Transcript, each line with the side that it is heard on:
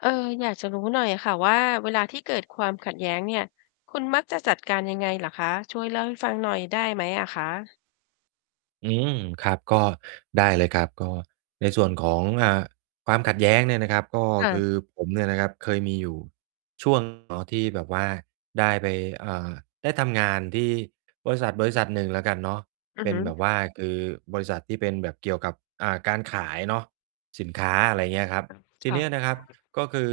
left: เออ อยากจะรู้หน่อยค่ะว่า เวลาที่เกิดความขัดแย้งเนี่ย คุณมัก จะจัดการยังไงเหรอคะ? ช่วยเล่าให้ฟังหน่อยได้ไหมอะคะ?
right: อืม ครับ ก็ได้เลยครับ ก็ในส่วนของ อ่า ความขัดแย้งเนี่ยนะครับ ก็
left: ค่
right: ค
left: ะ
right: ือผมเนี่ยนะครับ เคยมีอยู่ ช่วง เนาะ ที่แบบว่าได้ไป เอ่อ ได้ทำงานที่ บริษัท บริษัทหนึ่งแล้วกันเนาะ
left: อื
right: เป
left: อ
right: ็
left: ฮ
right: น
left: ึ
right: แบบว่า คือบริษัทที่เป็นแบบเกี่ยวกับ อ่า การขายเนาะ สินค้า อะไรอย่างเงี้ยครับ ที
left: ค่
right: เ
left: ะ
right: นี้ยนะครับ ก็คือ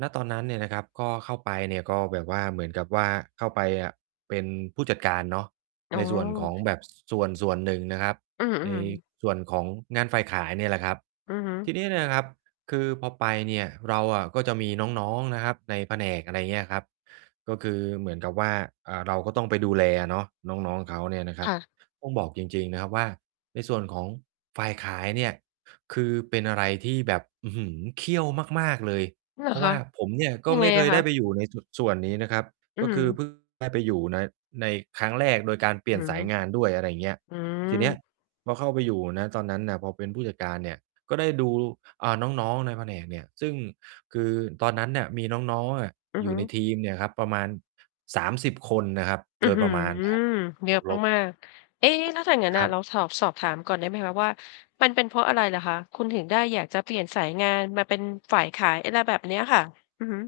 right: ณ ตอนนั้นเนี่ยนะครับ ก็เข้าไปเนี่ย ก็แบบว่าเหมือนกับว่าเข้าไปอะ เป็นผู้จัดการเนาะ
left: อ๋
right: ใ
left: อ
right: นส่วนของแบบ ซ ส่วนส่วนหนึ่งนะครับ
left: อื
right: ใน
left: อ ๆ
right: ส่วนของงานฝ่ายขายเนี่ยแหละครับ
left: อือฮึ
right: ทีนี้เนี่ยนะครับ คือพอไปเนี่ย เราอะก็จะมีน้อง ๆ นะครับในแผนก อะไรอย่างเงี้ยครับ ก็คือเหมือนกับว่า อ่า เราก็ต้องไปดูแลอะเนาะ น้อง ๆ เขาเนี่ยนะคร
left: ค
right: ับ
left: ่ะ
right: ต้องบอกจริง ๆ นะครับว่า ในส่วนของฝ่ายขายเนี่ย คือเป็นอะไรที่แบบ อื้อฮือ เขี้ยวมาก ๆ เลย
left: เหร
right: เพ
left: อ
right: ราะ
left: ค
right: ว่
left: ะ?
right: าผมเนี่ย ก็
left: ยัง
right: ไ
left: ไ
right: ม
left: ง
right: ่เคย
left: ค
right: ได้
left: ะ?
right: ไปอยู่ในจุดส่วนนี้นะครับ
left: อื
right: ก
left: อ
right: ็
left: ฮ
right: ค
left: ึ
right: ือ เพิ่ง ได้ไปอยู่ ใน ในครั้งแรก โดยการเปลี่
left: อ
right: ย
left: ื
right: น
left: อ
right: ส
left: ฮ
right: า
left: ึ
right: ยงานด้วย อะไรอย่างเงี้ย
left: อื
right: ทีเนี้ย
left: อ
right: พอเข้าไปอยู่ ณ ตอนนั้นน่ะ พอเป็นผู้จัดการเนี่ย ก็ได้ดู อ่า น้อง ๆ ในแผนกเนี่ย ซึ่ง คือตอนนั้นเนี่ย มีน้อง ๆ อะ
left: อื
right: อ
left: อ
right: ยู
left: ฮ
right: ่
left: ึ
right: ในทีมเนี่ยครับ ประมาณ 30 คนนะครับ
left: อื้
right: โด
left: อ
right: ย
left: ฮ
right: ป
left: ื
right: ระ
left: อ
right: มาณ นะครับ
left: เย
right: บ
left: อ
right: ว
left: ะ
right: กลบ
left: มาก ๆ เอ๊! แล้วถ้าอย่างงั้น
right: ค
left: น่
right: รั
left: ะ
right: บ
left: เราฉอบ สอบถามก่อนได้ไหมคะว่า มันเป็นเพราะอะไรเหรอคะ คุณถึงได้อยากจะ เปลี่ยนสายงานมาเป็นฝ่ายขาย อะไรแบบเนี้ยค่ะ? อือฮึ